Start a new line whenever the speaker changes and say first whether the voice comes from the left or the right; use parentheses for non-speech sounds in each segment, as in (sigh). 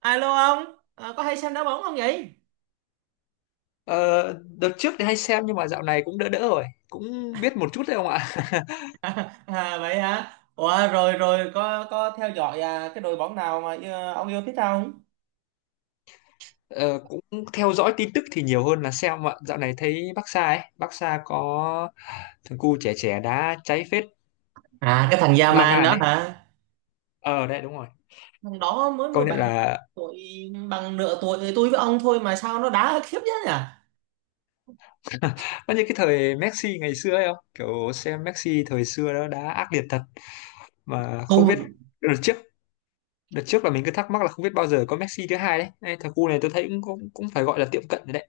right: Alo ông. Có hay xem đá bóng không vậy?
left: Ờ, đợt trước thì hay xem nhưng mà dạo này cũng đỡ đỡ rồi, cũng biết một chút thôi ông ạ.
right: (laughs) À, vậy hả? Ủa, rồi rồi có theo dõi à, cái đội bóng nào mà ông yêu thích không?
left: Ờ, cũng theo dõi tin tức thì nhiều hơn là xem ạ. Dạo này thấy Barca ấy, Barca có thằng cu trẻ trẻ đá cháy phết,
right: À, cái thằng
left: La
right: Yaman
left: Man
right: đó
left: ấy.
right: hả?
left: Ờ đấy, đúng rồi.
right: Thằng đó mới mười
left: Công nhận
right: bảy
left: là
right: tuổi, bằng nửa tuổi tôi với ông thôi mà sao nó đá khiếp thế nhỉ?
left: nó như cái thời Messi ngày xưa ấy không? Kiểu xem Messi thời xưa đó đá ác liệt thật mà không biết,
right: Tôi
left: đợt trước đợt trước là mình cứ thắc mắc là không biết bao giờ có Messi thứ hai đấy. Đây, thằng cu này tôi thấy cũng cũng, cũng phải gọi là tiệm cận rồi đấy.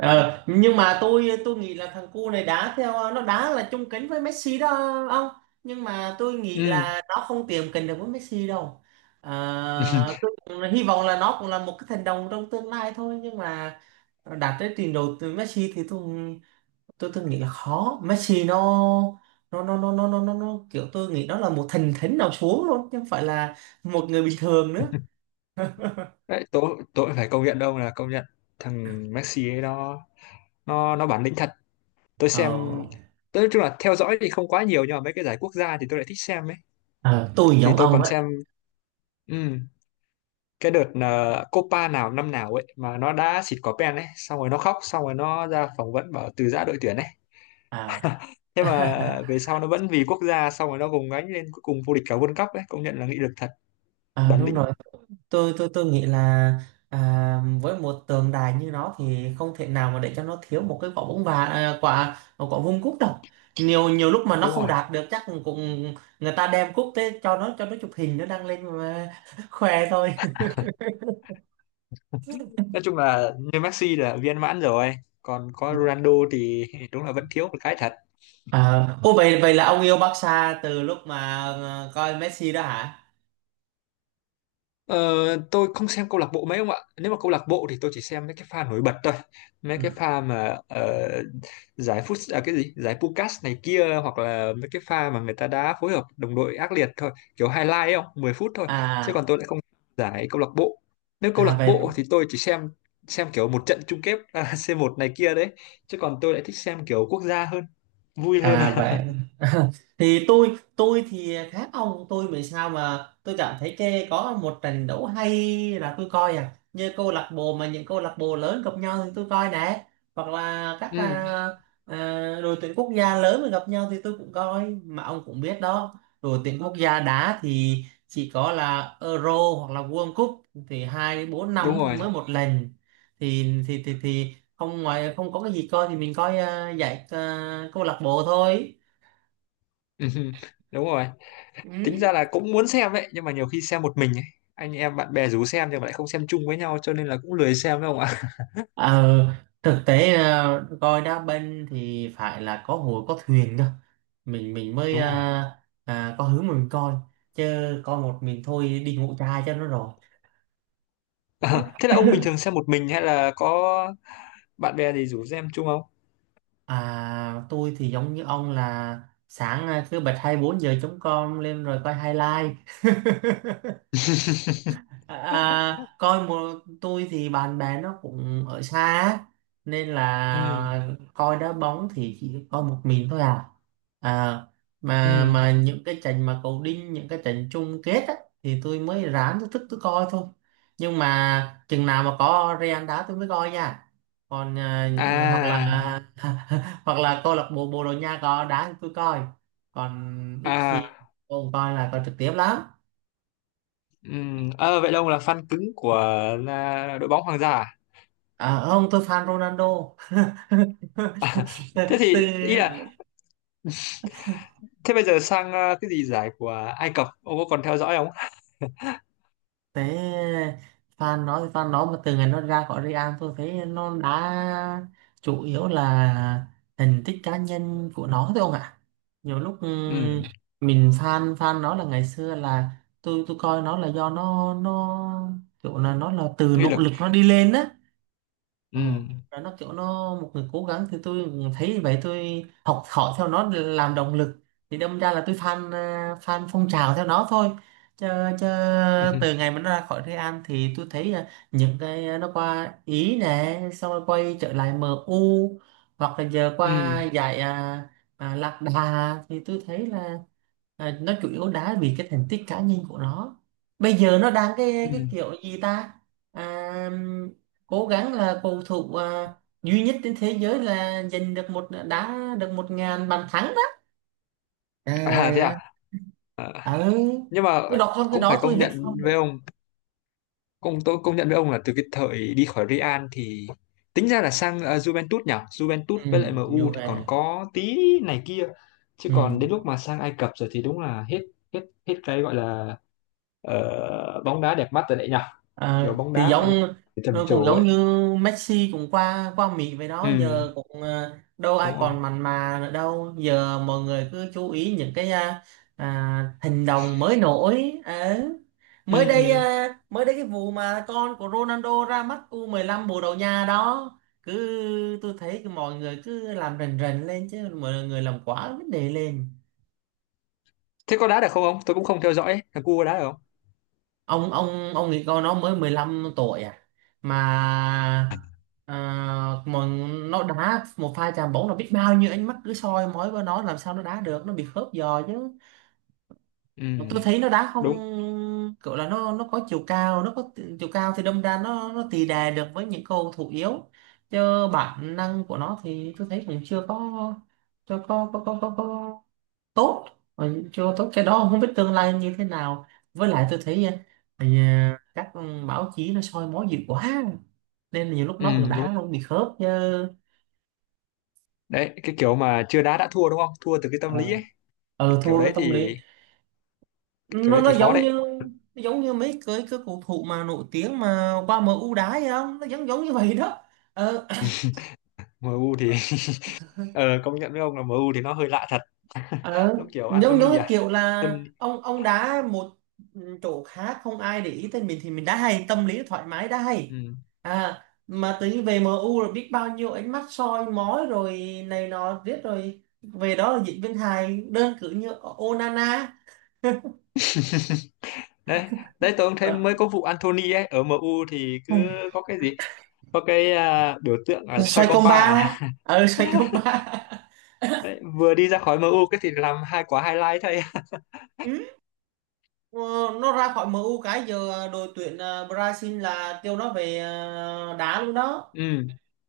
right: Ờ, nhưng mà tôi nghĩ là thằng cu này đá theo nó đá là chung kính với Messi đó ông, nhưng mà tôi nghĩ
left: Ừ.
right: là nó không tiệm cận được với Messi đâu.
left: (laughs)
right: Tôi cũng hy vọng là nó cũng là một cái thần đồng trong tương lai thôi, nhưng mà đạt tới trình độ từ Messi thì tôi nghĩ là khó. Messi nó kiểu tôi nghĩ đó là một thần thánh nào xuống luôn chứ không phải là một người bình thường nữa.
left: Đấy, tôi phải công nhận đâu là công nhận thằng Messi ấy nó, nó bản lĩnh thật. Tôi
right: ờ,
left: xem, tôi nói chung là theo dõi thì không quá nhiều nhưng mà mấy cái giải quốc gia thì tôi lại thích xem ấy,
right: ờ, tôi
left: thì
right: giống
left: tôi
right: ông
left: còn
right: á.
left: xem ừm, cái đợt là Copa nào năm nào ấy mà nó đã xịt quả pen ấy, xong rồi nó khóc, xong rồi nó ra phỏng vấn bảo từ giã đội tuyển ấy.
right: à,
left: (laughs) thế mà
right: (laughs)
left: về sau nó vẫn vì quốc gia, xong rồi nó gồng gánh lên cuối cùng vô địch cả World Cup ấy, công nhận là nghị lực thật,
right: À,
left: bản
right: đúng
left: lĩnh.
right: rồi. Tôi nghĩ là, à, với một tượng đài như nó thì không thể nào mà để cho nó thiếu một cái quả bóng, và quả quả vuông cúp đâu. Nhiều nhiều lúc mà nó
left: Đúng
right: không
left: rồi,
right: đạt được chắc cũng người ta đem cúp tới cho nó, cho nó chụp hình, nó đăng lên mà (laughs) khoe thôi.
left: nói chung là như Messi là viên mãn rồi, còn có Ronaldo thì đúng là vẫn thiếu một cái thật.
right: Ô, vậy vậy là ông yêu Barca từ lúc mà coi Messi đó hả?
left: ờ, tôi không xem câu lạc bộ mấy ông ạ, nếu mà câu lạc bộ thì tôi chỉ xem mấy cái pha nổi bật thôi, mấy
right: Ừ.
left: cái pha mà giải phút à, cái gì giải Pucas này kia, hoặc là mấy cái pha mà người ta đá phối hợp đồng đội ác liệt thôi, kiểu highlight ấy, không 10 phút thôi. Chứ còn
right: à
left: tôi lại không giải câu lạc bộ, nếu câu
right: à
left: lạc
right: vậy
left: bộ thì tôi chỉ xem kiểu một trận chung kết à, (laughs) C1 này kia đấy. Chứ còn tôi lại thích xem kiểu quốc gia hơn, vui hơn
right: à vậy
left: à.
right: Thì tôi thì khác ông. Tôi vì sao mà tôi cảm thấy cái có một trận đấu hay là tôi coi, à, như câu lạc bộ mà những câu lạc bộ lớn gặp nhau thì tôi coi nè, hoặc là các
left: Ừ,
right: à, đội tuyển quốc gia lớn mà gặp nhau thì tôi cũng coi, mà ông cũng biết đó, đội tuyển quốc gia đá thì chỉ có là Euro hoặc là World Cup thì 2 đến 4
left: đúng
right: năm
left: rồi.
right: mới một lần, thì không ngoài, không có cái gì coi thì mình coi, giải, câu lạc bộ thôi.
left: (laughs) đúng rồi,
right: Ừ.
left: tính ra là cũng muốn xem ấy nhưng mà nhiều khi xem một mình ấy, anh em bạn bè rủ xem nhưng mà lại không xem chung với nhau cho nên là cũng lười xem đâu ạ.
right: Ờ, Thực tế coi đá banh thì phải là có hội có thuyền cơ, mình
left: (laughs)
right: mới
left: đúng rồi.
right: có hướng mà mình coi, chứ coi một mình thôi đi ngủ chai cho nó rồi.
left: Ờ, thế là ông bình thường xem một mình hay là có bạn bè gì rủ xem chung không?
right: Tôi thì giống như ông là sáng cứ bật 24 giờ chống con lên rồi coi highlight. (laughs) À,
left: (laughs)
right: à, coi một Tôi thì bạn bè nó cũng ở xa á, nên
left: ừ.
right: là coi đá bóng thì chỉ coi một mình thôi à. à mà
left: Ừ.
right: mà những cái trận mà cầu đinh, những cái trận chung kết á, thì tôi mới ráng, tôi thức tôi coi thôi. Nhưng mà chừng nào mà có Real đá tôi mới coi nha, còn à, những hoặc là
left: À.
right: (laughs) hoặc là câu lạc bộ Bồ Đào Nha có đá thì tôi coi, còn ít
left: À.
right: khi tôi không coi là coi trực tiếp lắm.
left: Ừ. Ờ, vậy là ông là fan cứng của à, đội bóng hoàng gia à?
right: À ông, tôi fan Ronaldo. (laughs)
left: À, (laughs) thế thì
right: từ
left: ý là thế bây giờ sang à, cái gì giải của Ai Cập ông có còn theo dõi không?
right: thế Fan nó thì fan nó, mà từ ngày nó ra khỏi Real tôi thấy nó đã chủ yếu là thành tích cá nhân của nó thôi ông ạ. Nhiều lúc
left: Ừ,
right: mình fan fan nó là ngày xưa là tôi coi nó là do nó kiểu là nó là từ
left: nghị
right: nỗ
left: lực.
right: lực nó đi lên á. Ờ,
left: Ừ.
right: và nó kiểu nó một người cố gắng thì tôi thấy như vậy, tôi học hỏi theo nó để làm động lực, thì đâm ra là tôi fan, fan phong trào theo nó thôi, chứ, chứ từ
left: (laughs)
right: ngày mà nó ra khỏi Real An thì tôi thấy, nó qua Ý nè xong rồi quay trở lại MU, hoặc là giờ
left: ừ.
right: qua giải, Lạc Đà thì tôi thấy là, nó chủ yếu đá vì cái thành tích cá nhân của nó. Bây giờ nó đang cái
left: Ừ.
right: cái kiểu gì ta, à, cố gắng là cầu thủ, duy nhất trên thế giới là giành được một, đá được 1.000 bàn thắng đó. À,
left: À thế à?
right: yeah.
left: À?
right: Ừ.
left: Nhưng mà
right: Tôi đọc xong cái
left: cũng phải
right: đó tôi
left: công
right: hết
left: nhận
right: phong
left: với
right: rồi.
left: ông, công nhận với ông là từ cái thời đi khỏi Real thì tính ra là sang à, Juventus nhỉ? Juventus
right: Ừ,
left: với lại
right: như
left: MU thì còn
right: vậy.
left: có tí này kia. Chứ
right: Ừ.
left: còn đến lúc mà sang Ai Cập rồi thì đúng là hết, hết hết cái gọi là bóng đá đẹp mắt rồi đấy nhỉ? Kiểu
right: À,
left: bóng
right: thì
left: đá mà anh
right: giống,
left: em trầm
right: cũng
left: trồ
right: giống
left: ấy.
right: như Messi cũng qua qua Mỹ vậy đó,
left: Ừ,
right: giờ cũng đâu ai
left: đúng rồi.
right: còn mặn mà nữa đâu, giờ mọi người cứ chú ý những cái hành động mới nổi. Ờ. mới đây
left: Ừ.
right: à, mới đây cái vụ mà con của Ronaldo ra mắt U15 bồ Đào Nha đó, cứ tôi thấy cái mọi người cứ làm rần rần lên, chứ mọi người làm quá vấn đề lên.
left: Thế có đá được không ông? Tôi cũng không theo dõi. Thằng cu có đá được không?
right: Ông nghĩ con nó mới 15 tuổi à, mà à, mà nó đá một pha chạm bóng là biết bao nhiêu ánh mắt cứ soi mói vào nó, làm sao nó đá được, nó bị khớp giò chứ.
left: Ừ,
right: Mà tôi thấy nó đá không
left: đúng.
right: kiểu là, nó có chiều cao, nó có chiều cao thì đâm ra nó tì đè được với những cầu thủ yếu, chứ bản năng của nó thì tôi thấy cũng chưa có, chưa có tốt, rồi chưa tốt, cái đó không biết tương lai như thế nào. Với lại tôi thấy các báo chí nó soi mói dữ quá, nên là nhiều lúc
left: Ừ,
right: nó cũng
left: đúng.
right: đã luôn bị khớp chứ.
left: Đấy, cái kiểu mà chưa đá đã thua, đúng không, thua từ cái tâm lý
right: ờ
left: ấy, cái kiểu
right: Thua cái
left: đấy
right: tâm lý.
left: thì, cái kiểu
right: nó
left: đấy
right: nó
left: thì khó
right: giống
left: đấy.
right: như nó giống như mấy cái cầu thủ mà nổi tiếng mà qua em u đá vậy không, nó giống giống như vậy đó. Ờ.
left: MU thì (laughs) ờ, công nhận với ông là MU thì nó hơi lạ thật, (laughs)
right: Ờ,
left: giống kiểu
right: giống giống
left: Anthony
right: cái
left: à.
right: kiểu là
left: Anthony.
right: ông đá một chỗ khác, không ai để ý tới mình, thì mình đá hay, tâm lý thoải mái đá hay.
left: Ừ.
right: À mà tới về MU rồi biết bao nhiêu ánh mắt soi mói rồi này nọ, riết rồi về đó là diễn viên hài, đơn cử như Onana.
left: Đấy, đấy tôi cũng thấy
right: Ờ.
left: mới có vụ Anthony ấy ở MU thì cứ có cái gì, có cái à, biểu tượng là xoay
right: Xoay công
left: compa
right: ba.
left: à.
right: (laughs) Xoay công
left: (laughs)
right: ba.
left: đấy, vừa đi ra khỏi MU cái thì làm hai quả highlight thôi.
right: Ừ. ờ, nó ra khỏi MU cái giờ đội tuyển, Brazil là kêu nó về, đá luôn
left: (laughs)
right: đó
left: ừ,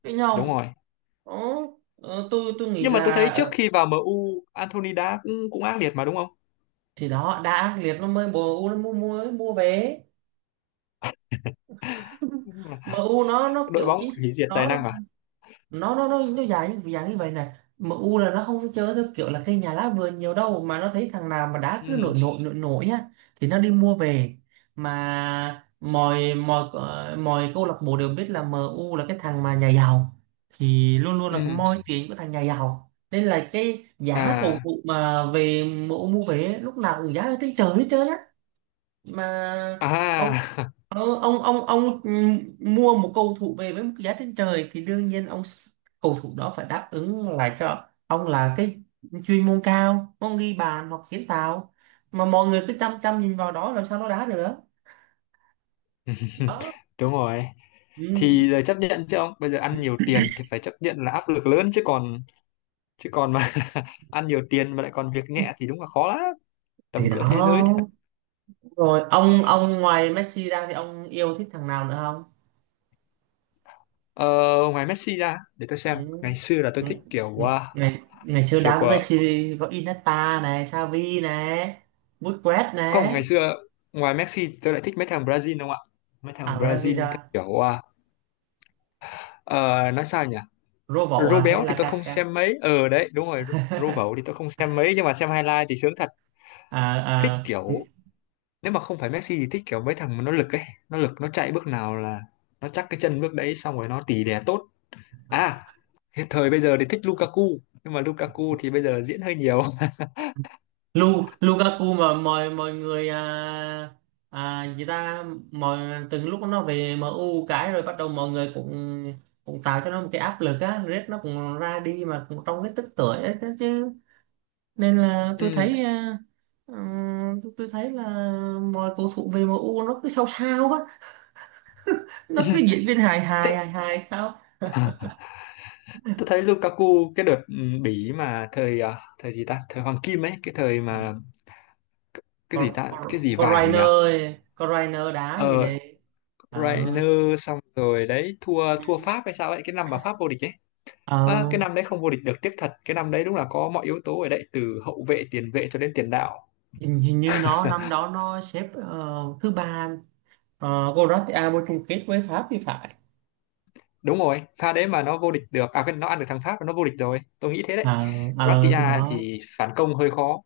right: cái
left: đúng
right: nhau.
left: rồi.
right: Ồ, tôi nghĩ
left: Nhưng mà tôi thấy
right: là,
left: trước khi vào MU Anthony đá cũng, cũng ác liệt mà, đúng không?
right: thì đó đã ác liệt nó mới MU nó mua mua mới mua về
left: Đúng là
right: MU. (laughs) Nó
left: đội
right: kiểu
left: bóng
right: chính sách
left: hủy diệt tài
right: nó,
left: năng à.
right: nó dài như dạng như vậy này. MU là nó không có chơi theo kiểu là cây nhà lá vườn nhiều đâu, mà nó thấy thằng nào mà đá cứ
left: Ừ.
right: nổi nổi nổi nổi á thì nó đi mua về. Mà mọi mọi ờ, mọi câu lạc bộ đều biết là MU là cái thằng mà nhà giàu, thì luôn luôn là cái
left: Ừ.
right: moi tiền của thằng nhà giàu, nên là cái giá cầu
left: À.
right: thủ mà về MU mua về ấy, lúc nào cũng giá ở trên trời hết trơn á. Mà ông,
left: À.
right: ông mua một cầu thủ về với một giá trên trời thì đương nhiên ông, cầu thủ đó phải đáp ứng lại cho ông là cái chuyên môn cao, ông ghi bàn hoặc kiến tạo, mà mọi người cứ chăm chăm nhìn vào đó làm sao nó đá được.
left: (laughs)
right: Đó.
left: đúng rồi,
right: Ừ.
left: thì giờ chấp nhận chứ ông, bây giờ ăn nhiều tiền thì phải chấp nhận là áp lực lớn chứ còn, chứ còn mà (laughs) ăn nhiều tiền mà lại còn việc nhẹ thì đúng là khó lắm,
right: Thì
left: tầm cỡ thế giới thì phải.
right: đó. Rồi ông ngoài Messi ra thì ông yêu thích thằng nào nữa không?
left: Ờ, ngoài Messi ra để tôi
right: Ừ.
left: xem, ngày xưa là tôi
right: Ừ.
left: thích
right: Ừ.
left: kiểu à,
right: ngày ngày xưa
left: kiểu
right: đá với
left: của,
right: Messi có Iniesta này, Xavi này, Busquets
left: không
right: này.
left: ngày xưa, ngoài Messi thì tôi lại thích mấy thằng Brazil không ạ, mấy
right: À,
left: thằng Brazil theo
right: Brasilia.
left: kiểu à, ờ, nói sao nhỉ.
right: Robo à
left: Rô
right: hay
left: béo
right: là
left: thì tôi không
right: Kaká?
left: xem mấy, ờ đấy đúng rồi, Rô
right: (laughs)
left: bẩu thì tôi không xem mấy nhưng mà xem highlight thì sướng thật.
right: à,
left: Thích
right: à
left: kiểu, nếu mà không phải Messi thì thích kiểu mấy thằng mà nó lực ấy, nó lực nó chạy bước nào là nó chắc cái chân bước đấy, xong rồi nó tỉ đè tốt. À, hiện thời bây giờ thì thích Lukaku, nhưng mà Lukaku thì bây giờ diễn hơi nhiều. (laughs)
right: Lu Lukaku. Mà mọi mọi người, à, à gì ta mọi lúc nó về em u cái rồi bắt đầu mọi người cũng cũng tạo cho nó một cái áp lực á, Red nó cũng ra đi mà cũng trong cái tức tuổi ấy chứ chứ. Nên là tôi
left: ừ.
right: thấy, tôi thấy là mọi cầu thủ về em u nó cứ sao sao á, nó cứ diễn viên hài
left: (laughs) tôi,
right: hài hài hài sao.
left: tôi thấy Lukaku cái đợt ừ, Bỉ mà thời à, thời gì ta, thời Hoàng Kim ấy, cái thời mà cái gì ta, cái gì
right: Có
left: vàng
right: rainer,
left: nhỉ.
right: có rainer đá gì
left: Ờ,
right: nè. ờ
left: Reiner, xong rồi đấy thua, thua Pháp hay sao ấy, cái năm mà Pháp vô địch ấy.
right: ờ
left: À, cái năm đấy không vô địch được tiếc thật, cái năm đấy đúng là có mọi yếu tố ở đấy từ hậu vệ, tiền vệ cho đến tiền đạo.
right: Hình như nó năm đó nó xếp thứ ba. Croatia vô chung kết với Pháp thì phải.
left: Đúng rồi, pha đấy mà nó vô địch được à, cái nó ăn được thằng Pháp nó vô địch rồi, tôi nghĩ thế đấy.
right: ờ
left: Croatia
right: thì đó,
left: thì phản công hơi khó.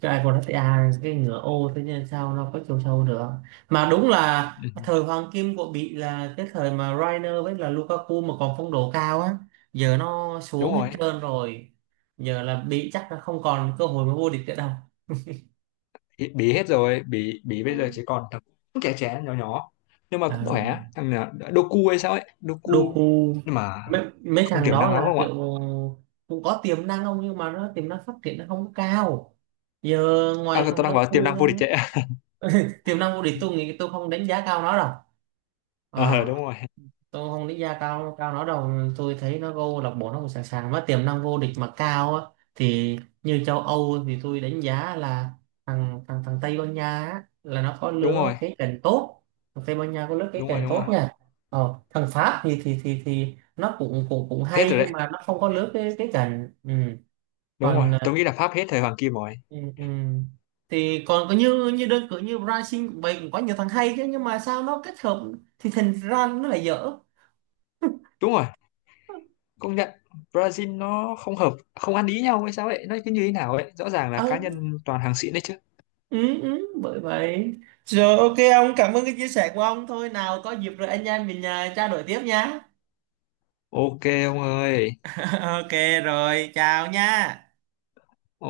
right: cái Croatia, cái ngựa ô, thế nên sao nó có chiều sâu được. Mà đúng là
left: (laughs) ừ,
right: thời hoàng kim của Bỉ là cái thời mà rainer với là Lukaku mà còn phong độ cao á, giờ nó xuống
left: đúng
right: hết
left: rồi.
right: trơn rồi. Giờ là Bỉ chắc là không còn cơ hội mà vô địch nữa đâu.
left: Bỉ Bỉ hết rồi, Bỉ Bỉ bây giờ
right: Ừ.
left: chỉ còn thằng cũng trẻ trẻ nhỏ nhỏ nhưng mà
right: Ờ,
left: cũng khỏe, thằng nào- Doku hay sao ấy, Doku.
right: Doku.
left: Nhưng mà
right: Mấy
left: không
right: thằng
left: tiềm
right: đó
left: năng lắm
right: là
left: đúng
right: kiểu
left: không
right: cũng có tiềm năng không, nhưng mà nó tiềm năng phát triển nó không có cao. Giờ
left: ạ? À
right: ngoài
left: tôi
right: thằng
left: đang bảo tiềm
right: Doku
left: năng
right: ra,
left: vô địch đấy. (laughs)
right: tiềm năng của địch tôi nghĩ tôi không đánh giá cao nó đâu.
left: ờ,
right: Ờ,
left: đúng rồi.
right: tôi không nghĩ ra cao cao nó đâu. Tôi thấy nó vô lạc bộ nó cũng sẵn sàng, nó tiềm năng vô địch mà cao á. Thì như châu Âu thì tôi đánh giá là thằng thằng thằng Tây Ban Nha á, là nó có
left: Đúng
right: lứa
left: rồi.
right: cái cành tốt. Thằng Tây Ban Nha có lứa cái
left: đúng rồi
right: cành
left: đúng rồi
right: tốt nha. Thằng Pháp thì nó cũng cũng cũng
left: hết
right: hay,
left: rồi đấy,
right: nhưng mà nó không có lứa cái cành. Ừ.
left: đúng rồi,
right: Còn
left: tôi nghĩ là Pháp hết thời Hoàng Kim rồi.
right: ừ, ừ. thì còn có như như đơn cử như Brazil cũng vậy, cũng có nhiều thằng hay chứ, nhưng mà sao nó kết hợp thì thành ra nó lại dở.
left: Đúng rồi, công nhận. Brazil nó không hợp, không ăn ý nhau hay sao ấy, nó cứ như thế nào ấy, rõ ràng là cá nhân toàn hàng xịn đấy chứ.
right: Ừ, Bởi vậy. Rồi ok ông, cảm ơn cái chia sẻ của ông, thôi nào có dịp rồi anh em mình trao đổi tiếp nhá.
left: OK ông ơi.
right: (laughs) Ok. Rồi chào nha.